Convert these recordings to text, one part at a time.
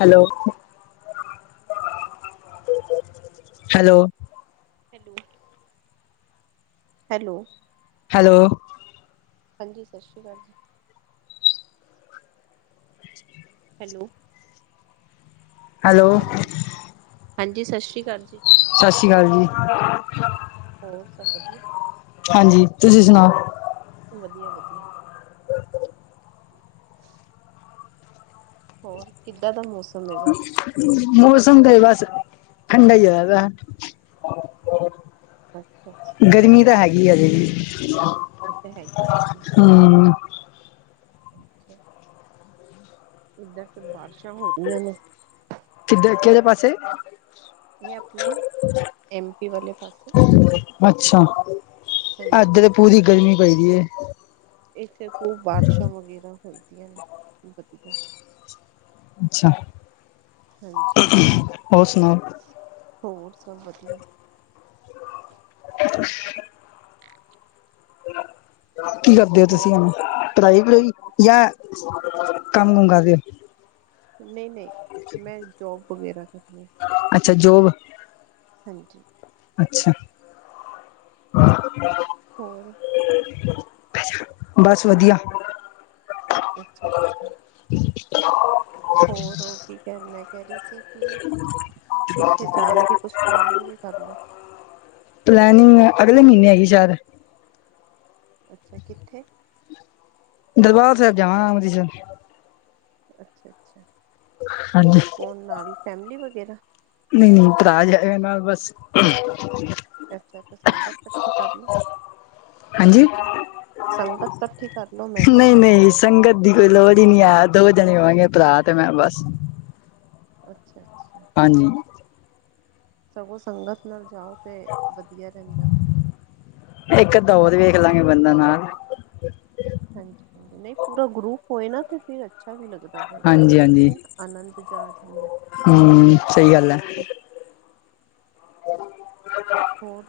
Hello [unintelligible] hello! Hello hello hello ਹਾਂਜੀ ਸਤਿ ਸ਼੍ਰੀ ਕਾਲ ਜੀ। ਹੈਲੋ ਹੈਲੋ ਹਾਂਜੀ ਸਤਿ ਸ਼੍ਰੀ ਕਾਲ ਜੀ। ਸਤਿ ਸ਼੍ਰੀ ਕਾਲ ਜੀ ਹੋਰ ਸਭ ਵਧੀਆ ਹਾਂਜੀ ਤੁਸੀਂ ਸੁਨਾਓ ਵਧੀਆ ਵਧੀਆ। [inaudible] ਹੋਰ ਕਿੱਦਾਂ ਦਾ ਮੌਸਮ? ਹੈਗਾ [inaudible] ਮੌਸਮ ਤੇ ਬਸ ਠੰਡਾ ਹੋਇਆ ਪਾਇਆ [unintelligible] ਅੱਛਾ ਅੱਛਾ ਗਰਮੀ ਤਾ ਹੈਗੀ ਆ ਹਾਜੇ ਵੀ ਇੱਥੇ ਹੈਗੀ [unintelligible] ਹਮੱ [unintelligible] ਏਧਰ ਤੇ ਬਾਰਿਸ਼ਾਂ ਹੋ ਰਹੀਆਂ ਨੇ ਕਿਧਰ ਕਿਹਰੇ ਪਾਸੇ ਇਹ ਆਪਨੇ ਐਮ ਪੀ ਵਾਲੇ ਪਾਸੇ। ਅੱਛਾ ਹਾਂਜੀ ਏਦਰ ਪੂਰੀ ਗਰਮੀ ਪਾਈ ਦੀ ਏ ਏਥੇ ਖੂਬ ਬਾਰਸ਼ਾਂ ਵਗੈਰਾ ਹੋਦੀਆਂ ਨੇ ਵਧੀਆ ਅੱਛਾ। ਹਾਂਜੀ ਹੋਰ ਸੁਣਾਓ? ਹੋਰ ਸਭ ਵਧੀਆ [unintelligible] ਕੀ ਕਰਦੇ ਹੋ ਹੋਰ ਤੁਸੀਂ ਹਨ ਪੜਾਈ ਪੜੂਈ ਯਾ ਕੰਮ ਕੁਮ ਕਰਦੇ ਨਹੀਂ ਨਹੀਂ ਮੈਂ ਜੋਬ ਵਗੈਰਾ ਕਰਨੀ ਅੱਛਾ ਜੋਬ ਹਾਂਜੀ ਅੱਛਾ ਹਾਂ ਹੋਰ [unintelligible] ਬਸ ਵਧੀਆ ਅੱਛਾ ਅੱਛਾ [inaudible] ਹੋਰ ਹੋ ਕੀ ਮੈ ਕਹਿ ਰਹੀ ਸੀ ਕਿ ਕਿਥੇ ਜਾ ਨ ਕੁਛ ਪਲੈਨਿੰਗ ਹੀ ਕਰ ਲੋ ਪਲੈਨਿੰਗ ਅਗਲੇ ਮੀਹਨੇ ਹੈਗੀ ਸ਼ੈਦ ਅੱਛਾ ਕਿੱਥੇ ਦਰਬਾਰ ਸਾਹਿਬ ਜਾਵਾਂ ਅੰਮ੍ਰਿਤਸਰ ਅੱਛਾ ਅੱਛਾ ਹਾਂਜੀ ਹੋਣ ਨਾਲ ਫੈਮਿਲੀ ਵਗੈਰਾ ਨਹੀਂ ਨਹੀਂ ਭਰਾ ਜਾਏ ਨਾਲ ਬਸ ਅੱਛਾ ਤੇ ਸੰਗਤ ਇਕੱਠੀ ਕਰ ਲੋ ਹਾਂਜੀ ਸੰਗਤ ਇਕੱਠੀ ਕਰ ਲਓ ਮੈਂ ਕਿਹਾ ਨਹੀਂ ਨਹੀਂ ਸੰਗਤ ਦੀ ਕੋਈ ਲੋੜ ਹੀ ਨਹੀਂ ਆਇਆ ਦੋ ਜਣੇ ਹੋਣਗੇ ਭਰਾ ਤੇ ਮੈਂ ਬਸ ਅੱਛਾ ਅੱਛਾ ਹਾਂਜੀ ਸਗੋਂ ਸੰਗਤ ਨਾਲ ਜਾਓ ਤੇ ਵਧੀਆ ਰਹਿੰਦਾ ਹੈ ਇੱਕ ਅਧ ਹੋਰ ਵੇਖ ਲਾਂਗੇ ਬੰਦਾ ਨਾਲ ਹਾਂਜੀ ਨਹੀਂ ਪੂਰਾ ਗਰੁਪ ਹੋਏ ਨਾ ਤੇ ਫਿਰ ਅੱਛਾ ਅੱਛਾ ਵੀ ਲੱਗਦਾ ਫਿਰ ਜਾ ਹਾਂਜੀ ਨ ਆਨੰਦ ਚ ਜਾ ਜਾਂਦਾ ਹੂ ਸਹੀ ਗੱਲ ਹੈ [unintelligible] ਹੋਰ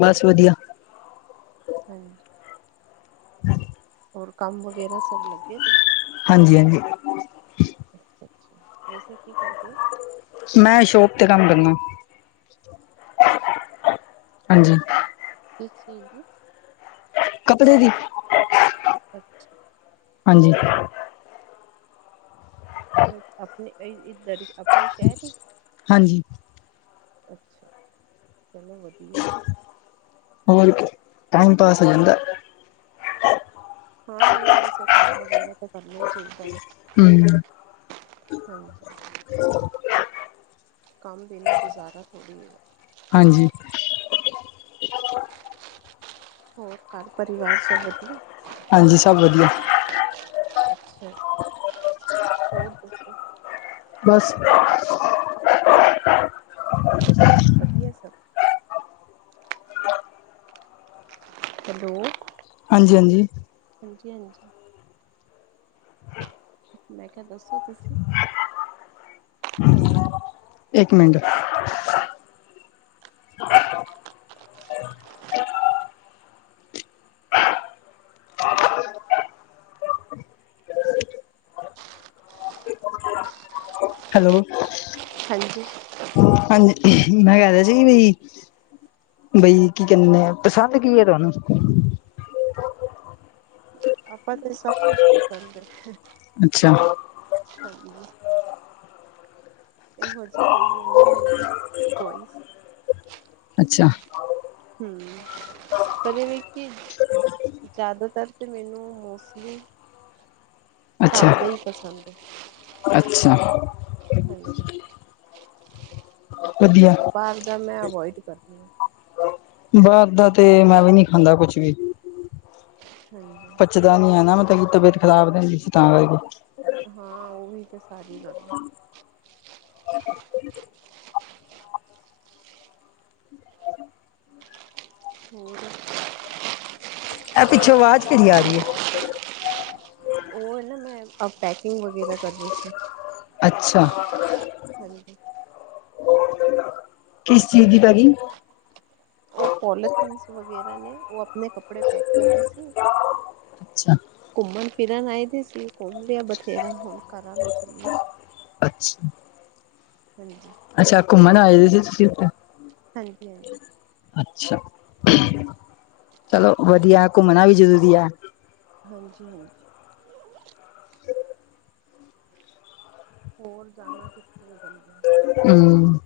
ਬਸ ਵਧੀਆ ਹਾਂਜੀ [inaudible] ਹੋਰ ਕੰਮ ਵਗੈਰਾ ਸਭ ਲੱਗੇ ਦੇ ਹਾਂਜੀ ਹਾਂਜੀ ਵੈਸੇ ਕੀ ਕਰਦੇ ਮੈਂ ਸ਼ੋਪ ਤੇ ਕੰਮ ਕਰਨਾ ਅੱਛਾ ਹਾਂਜੀ ਕਿਸ ਚੀਜ਼ ਜੀ ਕੱਪੜੇ ਦੀ ਅੱਛਾ ਹਾਂਜੀ ਆਪਣੇ ਇੱਧਰ ਹੀ ਆਪਣੇ ਸ਼ਹਿਰ ਹੀ ਹਾਂਜੀ ਅੱਛਾ ਅੱਛਾ ਚਲੋ ਵਧੀਆ ਹੋਰ ਕੀ ਟਾਈਮ ਪਾਸ ਹੋ ਜਾਂਦਾ ਹੈ ਹਾਂ ਨਹੀਂ ਵੈਸੇ ਕੰਮ ਵਗੈਰਾ ਤਾਂ ਕਰਨਾ ਹੀ ਚਾਹੀਦਾ ਹਮ ਹਾਂਜੀ ਕੰਮ ਦੇਣਾ ਗੁਜ਼ਾਰਾ ਥੋੜੀ ਹੈ ਹਾਂਜੀ ਹੋਰ ਘਰ ਪਰਿਵਾਰ ਸਭ ਵਧੀਆ ਹਾਂਜੀ ਸਭ ਵਧੀਆ ਅੱਛਾ ਹੋਰ ਦੱਸੋ ਬਸ ਵਧੀਆ ਸਭ ਹੈਲੋ ਹਾਂਜੀ ਹਾਂਜੀ ਹਾਂਜੀ ਹਾਂਜੀ ਮੈਂ ਕਿਹਾ ਦੱਸੋ ਤੁਸੀਂ ਹੋਰ ਇੱਕ ਮਿੰਟ [inaudible] ਹੈਲੋ ਹਾਂਜੀ ਹਾਂਜੀ ਮੈਂ ਕਹਿ ਰਿਹਾ ਸੀ ਬੀ ਬਈ ਕੀ ਕਹੇ ਆ ਪਸੰਦ ਕੀ ਹੈ ਤੁਹਾਨੂੰ ਆਪਾਂ ਤੇ ਸਭ ਕੁਛ ਪਸੰਦ ਹਾਂਜੀ ਅੱਛਾ, ਇਹੋ ਜਿਹੀ ਕੋਈ ਉਹ ਨਹੀਂ ਹੈਗੀ ਚੋਇਸ ਅੱਛਾ ਹਮ ਪਰਦੇ ਦੇੀ ਜ਼ਿਆਦਾਤਰ ਤਾਂ ਮੈਨੂੰ ਮੋਸਟਲੀ ਘਰ ਅੱਛਾ, ਦਾ ਈ ਪਸੰਦ ਹੈ ਅੱਛਾ। ਹਾਂਜੀ ਵਧੀਆ ਬਾਹਰ ਦਾ ਮੈਂ ਅਵੋਇਡ ਕਰੀ ਆ ਬਾਹਰ ਦਾ ਤੇ ਮੈਂ ਵੀ ਨਹੀਂ ਖਾਂਦਾ ਕੁਛ ਵੀ ਹਾਂਜੀ ਪੱਚਦਾ ਨੀ ਹੈ ਨਾ ਮਤਲਬ ਕਿ ਤਬੀਅਤ ਖਰਾਬ ਰਹਿੰਦੀ ਸੀ ਤਾਂ ਕਰਕੇ ਹਾਂ ਉਹ ਵੀ ਤੇ ਸਾਰੀ ਗੱਲ ਹੋਰ ਇਹ ਪਿੱਛੋਂ ਆਵਾਜ਼ ਕਿਹਦੀ ਆ ਰਹੀ ਹੈ। ਉਹ ਇਹ ਮੈਂ ਆਪ ਪੈਕਿੰਗ ਵਗੈਰਾ ਕਰਦੇ ਸੀ ਅੱਛਾ। ਹਾਂਜੀ ਕਿਸ ਚੀਜ਼ ਦੀ ਪੈਕਿੰਗ ਉਹ ਪੋਲੀਥੀਨਸ ਵਗੈਰਾ ਨੇ ਉਹ ਆਪਣੇ ਕੱਪੜੇ ਪੈਕ ਕਰ ਰਹੀ ਸੀ ਅੱਛਾ, ਘੁੰਮਣ ਫਿਰਨ ਆਏ ਦੀ ਸੀ ਘੁੰਮ ਲਿਆ ਬਥੇਰਾ ਹੋਣਾ ਚਲੀਏ ਅੱਛਾ, ਘਰ ਨੂੰ ਅੱਛਾ ਘੁੰਮਣ ਆਏ ਸੀ ਤੁਸੀਂ ਉਥੇ ਹਾਂਜੀ ਹਾਂਜੀ ਅੱਛਾ ਚਲੋ ਵਧੀਆ ਘੁੰਮਣਾ ਵੀ ਜ਼ਰੂਰੀ ਆ ਹਾਂਜੀ ਹਾਂਜੀ ਹੋਰ ਜਾਣਾ ਕਿੱਥੇ ਬੰਦੇ ਹਮ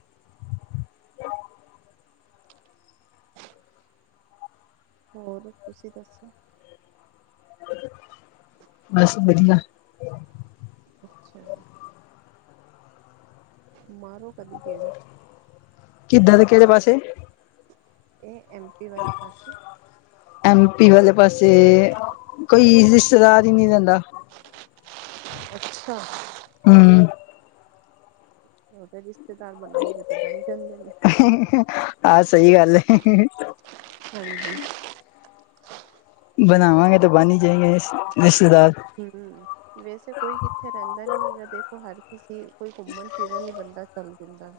ਹੋਰ ਤੁਸੀਂ ਦੱਸੋ ਬਸ ਵਧੀਆ ਅੱਛਾ ਜੀ ਮਾਰੋ ਕਦੀ ਗੇੜਾ ਕਿੱਦਾਂ ਦੇ ਕਿਹੜੇ ਪਾਸੇ ਇਹ ਐਮ ਪੀ ਵਾਲੇ ਪਾਸੇ ਐਮ ਪੀ ਵਾਲੇ ਪਾਸੇ ਕੋਈ ਰਿਸ਼ਤੇਦਾਰ ਹੀ ਨਹੀਂ ਰਹਿੰਦਾ ਅੱਛਾ ਹਮ। ਉਹਦੇ ਰਿਸ਼ਤੇਦਾਰ ਬਣਾਓਗੇ ਤੇ ਬਣ ਜਾਂਦੇ ਨੇ। ਆ ਸਹੀ ਗੱਲ ਏ। ਹਾਂਜੀ। ਬਣਾਵਾਂਗੇ ਤਾ ਬਣ ਈ ਜਾਏੇਂਗੇ, ਰਿਸ਼-ਰਿਸ਼ਤੇਦਾਰ। ਹਮ ਵੈਸੇ ਕੋਈ ਕਿੱਥੇ ਰੈਂਦਾ ਨੀ ਹੈਗਾ, ਦੇਖੋ ਹਰ ਕਿਸੇ ਕਿ ਕੋਈ ਘੁੰਮਣ ਫਿਰਨ ਹੀ ਬੰਦਾ ਚੱਲ ਦਿੰਦਾ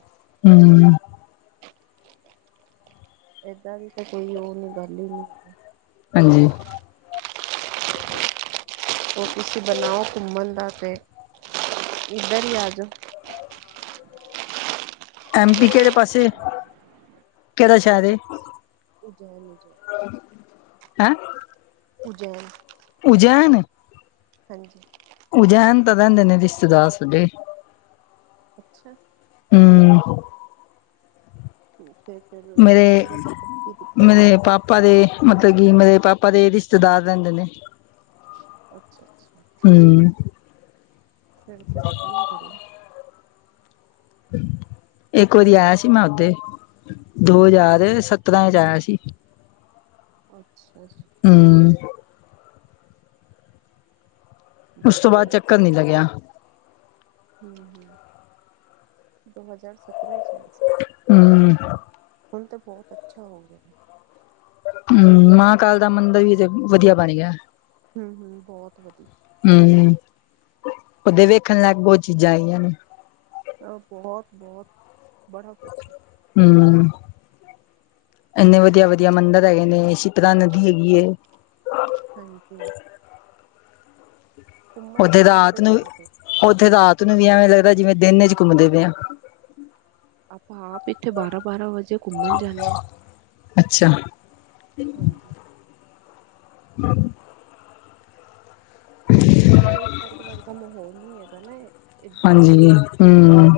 ਹਮ ਏਦਾਂ ਦੀ ਤਾਂ ਕੋਈ ਉਹ ਨ ਗੱਲ ਹੀ ਨਹੀਂ ਹੈ ਹਾਂਜੀ ਉਹ ਤੁਸੀਂ ਬਣਾਓ ਘੁੰਮਣ ਦਾ ਤੇ ਇੱਧਰ ਹੀ ਆ ਜਾਓ ਐਮ ਪੀ ਕਿਹੜੇ ਪਾਸੇ ਕਿਹੜਾ ਸ਼ਹਿਰ ਏ ਉਜੈਨ ਉਜੈਨ ਹੈਂ ਓਜੈਨ ਉਜੈਨ ਹਾਂਜੀ ਉਜੈਨ ਤਾਂ ਰਹਿੰਦੇ ਨੇ ਰਿਸ਼ਤੇਦਾਰ ਮੇਰੇ ਅੱਛਾ। ਹਮ। ਠੀਕ ਐ ਫੇਰ, ਜੇ ਕੈਂਦੇ ਨੇ ਤੇ ਕੀ ਦਿੱਕਤ ਐ, ਆ ਜਾਓ। ਪਾ ਦੇ ਮਤਲਬ ਕਿ ਮੇਰੇ ਪਾਪਾ ਦੇ ਰਿਸ਼ਤੇਦਾਰ ਰੈਂਦੇ ਨੇ। ਅੱਛਾ ਅੱਛਾ। ਹਮ। ਫਿਰ ਤੇ ਵਧੀਆ ਗੱਲ ਐ। ਇੱਕ ਵਾਰੀ ਆਇਆ ਸੀ ਮੈਂ ਓਦੇ, ਦੋ ਹੂੰ ਹੂੰ ਹਜਾ਼ਰ ਸਤਰਾਂ ਚ ਆਇਆ ਸੀ। ਅੱਛਾ ਜੀ। ਹਮ। ਉਸ ਤੋਂ ਬਾਦ ਵਧੀਆ ਚੱਕਰ ਨੀ ਲੱਗਿਆ। ਹਮ ਹਮ, ਦੋ ਹਜ਼ਾਰ ਸਤਰਾਂ ਇਚ ਆਏ ਸੀ। ਹਮ ਹੁਣ ਤਾ ਬਹੁਤ ਅੱਛਾ ਹੋ ਗਿਆ। ਹਮ, ਮਹਾਂ ਕਾਲ ਦਾ ਮੰਦਰ ਵੀ ਤੇ ਵਧੀਆ ਬਣ ਗਿਆ। ਹਮ ਹਮ, ਬਹੁਤ ਵਧੀਆ। ਹਮ ਓਦੇ ਵੇਖਣ ਲੈਕ ਬਹੁਤ ਚੀਜ਼ਾਂ ਆਈਆਂ ਨੇ। ਹਾ ਬਹੁਤ ਬਹੁਤ ਬੜਾ ਕੁਛ ਐ। ਹਮ। ਇੰਨੇ ਵਧੀਆ ਵਧੀਆ ਮੰਦਿਰ ਹੈਗੇ ਨੇ, ਸ਼ੀਤਲਾ ਨਦੀ ਹੈਗੀ ਐ। ਹਾਂਜੀ। ਘੁੰਮਣ ਉੱਥੇ ਫਿਰਨਾ ਤੇ ਰਾਤ ਨੂੰ ਵੀ, ਬੜਾ ਵੇ ਉੱਥੇ ਰਾਤ ਨੂੰ ਵੀ ਐਵੇਂ ਲੱਗਦਾ ਜਿਵੇਂ ਦਿਨ ਇਚ ਘੁੰਮਦੇ ਪਏ ਆਂ। ਆਪਾਂ ਆਪ ਇੱਥੇ ਬਾਰਾਂ ਬਾਰਾਂ ਵਜੇ ਘੁੰਮਣ ਜਾਂਨੇ ਆਂ। ਹਾਂਜੀ, [inaudible] ਯਾਰ ਓਸ ਸਾਈਡ ਵਰਗਾ ਮਹੌਲ ਨੀ ਹੈਗਾ ਨਾ ਇਹ। ਹਾਂਜੀ, ਹਮ।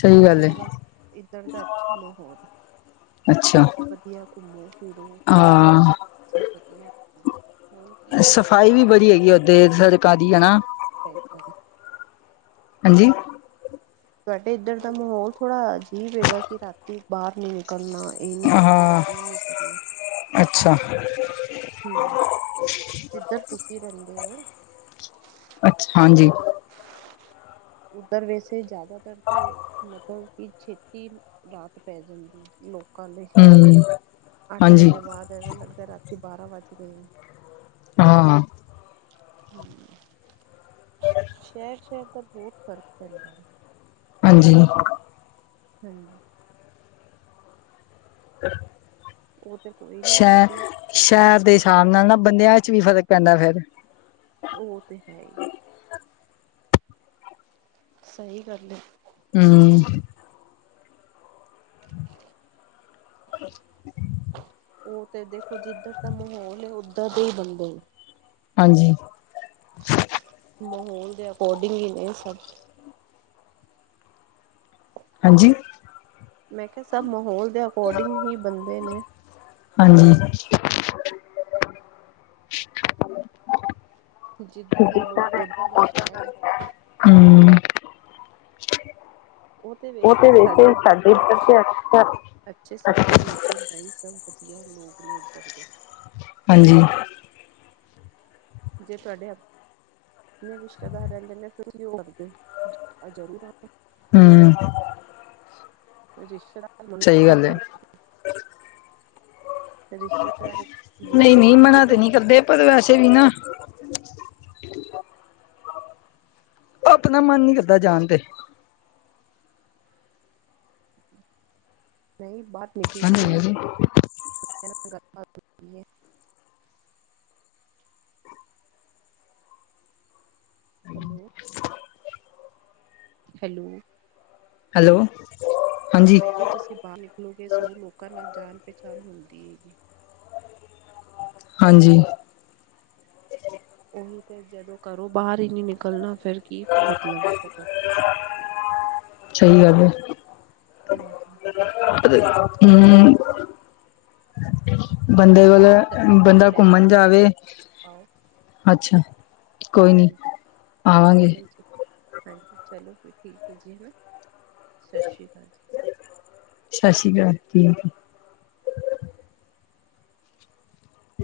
ਸਹੀ ਗੱਲ ਏ ਇੱਧਰ ਦਾ, ਇੱਧਰ ਦਾ ਅੱਛਾ ਮਹੌਲ ਐ। ਅੱਛਾ ਵਧੀਆ ਘੁੰਮੋ ਫਿਰੋ, ਹਾਂ ਸਭ ਵਧੀਆ। ਹੋਰ ਕੀ, ਉੱਧਰ ਸਫ਼ਾਈ ਤਾਂ ਵੀ ਬੜੀ ਹੈਗੀ ਓਦੇ ਸੜਕਾਂ ਦੀ ਹਨਾ [unintelligible] ਹਾਂਜੀ? ਤੁਆਡੇ ਇੱਧਰ ਦਾ ਮਹੌਲ ਥੋੜ੍ਹਾ ਅਜੀਬ ਹੈਗਾ, ਕਿ ਰਾਤੀ ਬਾਰ ਨੀ ਨਿਕਲਣਾ। ਏ ਇਹ ਨੀ ਕਰਨਾ, ਹਾਂ ਉਹ ਨੀ ਕਰਨਾ। ਅੱਛਾ। ਹਮ, ਜਿੱਧਰ ਤੁਸੀਂ ਰੈਂਦੇ ਓ। ਅੱਛਾ ਹਾਂਜੀ। ਉੱਧਰ ਵੈਸੇ ਜ਼ਿਆਦਾਤਰ ਤੇ, ਮਤਲਬ ਕਿ ਛੇਤੀ ਰਾਤ ਪੈ ਜਾਂਦੀ, ਲੋਕਾਂ ਲਈ। ਹਮ ਅੱਠ ਹਾਂਜੀ ਵਜੇ ਬਾਅਦ ਐਵੇਂ ਲੱਗਦਾ ਐ, ਰਾਤੀ ਬਾਰਾਂ ਵੱਜ ਗਏ ਏ। ਹਾਂ ਹਾਂ। ਹਾਂ ਸ਼ਹਿਰ ਸ਼ਹਿਰ ਦਾ ਬਹੁਤ ਫ਼ਰਕ ਪੈਂਦਾ ਹੈ। ਹਾਂਜੀ। ਹਾਂਜੀ। [inaudible] ਓਹ ਤੇ ਕੋਈ ਨੀ ਸ਼ਹਿ ਤੁਸੀਂ ਸ਼ਹਿਰ ਦੇ ਸਾਬ ਨਾਲ ਨਾ, ਬੰਦਿਆਂ ਇਚ ਵੀ ਫ਼ਰਕ ਪੈਂਦਾ ਫਿਰ। ਉਹ ਤੇ ਹੈ ਈ। ਸਹੀ ਗੱਲ ਏ। ਹਮ। ਅ। ਉਹ ਤੇ ਦੇਖੋ। ਜਿੱਧਰ ਦਾ ਮਾਹੌਲ ਹੈ। ਉੱਧਰ ਦੇ ਹੀ ਬੰਦੇ। ਹਾਂਜੀ। ਮਾਹੌਲ ਦੇ ਅਕੋਰਡਿੰਗ ਹੀ ਨੇ ਸਭ। ਹਾਂਜੀ। ਮੈਂ ਕਿਹਾ ਸਭ ਮਾਹੌਲ ਦੇ ਅਕੋਰਡਿੰਗ ਹੀ ਬੰਦੇ ਨੇ। ਹਾਂਜੀ। ਜਿੱਦਾਂ ਦੇ ਲੋਕ ਉਦਾਂ ਦਾ ਸ਼ਹਿਰ। ਹੂੰ। ਉਹ ਤੇ ਵੈਸੇ ਸਾਡੇ ਇੱਧਰ ਤੇ ਅੱਛਾ ਅੱਛੇ ਸਭ ਦਾ ਅੱਛਾ ਨੇਚਰ। ਇਧਰ ਬਾਈ ਸਭ ਵਧੀਆ ਲੋਕ ਨੇ ਇੱਧਰ ਦੇ। ਹਾਂਜੀ। ਜੇ ਤੁਹਾਡੇ ਆਪਣੇ। ਜਿਹਦੇ ਨੇ ਰਿਸ਼ਤੇਦਾਰ ਰਹਿੰਦੇ ਨੇ ਫਿਰ ਵੀ ਉਹ ਕਰਦੇ ਆਜਾ ਨਹੀਂ ਵਾਪਸ। ਹੂੰ। ਰਿਸ਼ਤੇਦਾਰ। ਮਨਾ ਸਹੀ ਗੱਲ ਕਰਦੇ ਹੈ। ਨੇ ਰਿਸ਼ਤੇਦਾਰ ਨਹੀਂ ਬੁਲਾਉਂਦੇ ਨਹੀਂ ਨੇ ਕਿ ਮਨਾ ਤੇ ਨਹੀਂ ਤੁਹਾਨੂੰ ਕਰਦੇ ਪਰ ਵੈਸੇ ਵੀ ਨਾ। ਉਹ ਆਪਣਾ ਮਨ ਨੀ ਕਰਦਾ ਜਾਣ ਤੇ। ਨਹੀਂ ਬਾਕੀ। ਹਾਂਜੀ ਹੈਗੀ ਜੀ। Hello hello. ਹੈਲੋ ਹਾਂਜੀ। ਮੈਂ ਕਿਹਾ ਤੁਸੀਂ ਬਾਹਰ ਨਿਕਲੋਗੇ ਸੋ ਲੋਕਾਂ ਨਾਲ ਜਾਣ ਪਹਿਚਾਣ ਮਿਲਦੀ ਹੈ। ਹਾਂਜੀ। ਉਹੀ ਤੇ ਜਦੋਂ ਘਰੋਂ ਬਾਹਰ ਹੀ ਨਹੀਂ ਨਿਕਲਣਾ। ਫਿਰ ਕੀ ਮਤਲਬ ਹੈਗਾ। ਸਹੀ ਗੱਲ ਹੈ। ਹਾਂਜੀ। ਹੂੰ। ਬੰਦੇ ਕੋਲ ਕੋਈ ਨੀ ਤੁਸੀਂ ਬੰਦਾ ਪਲੈਨਿੰਗ ਘੁੰਮਣ ਕਰੋ ਜਾਵੇ ਆਓ ਅੱਛਾ। ਕੋਈ ਨੀ ਹਾਂਜੀ ਆਵਾਂਗੇ। ਚਲੋ ਜੀ ਹਾਂਜੀ ਚਲੋ ਫਿਰ ਠੀਕ ਹੈ ਜੀ ਹੈ ਸਤਿ ਸ਼੍ਰੀ ਅਕਾਲ ਜੀ। ਸਤਿ ਸ਼੍ਰੀ ਅਕਾਲ ਠੀਕ ਹੈ।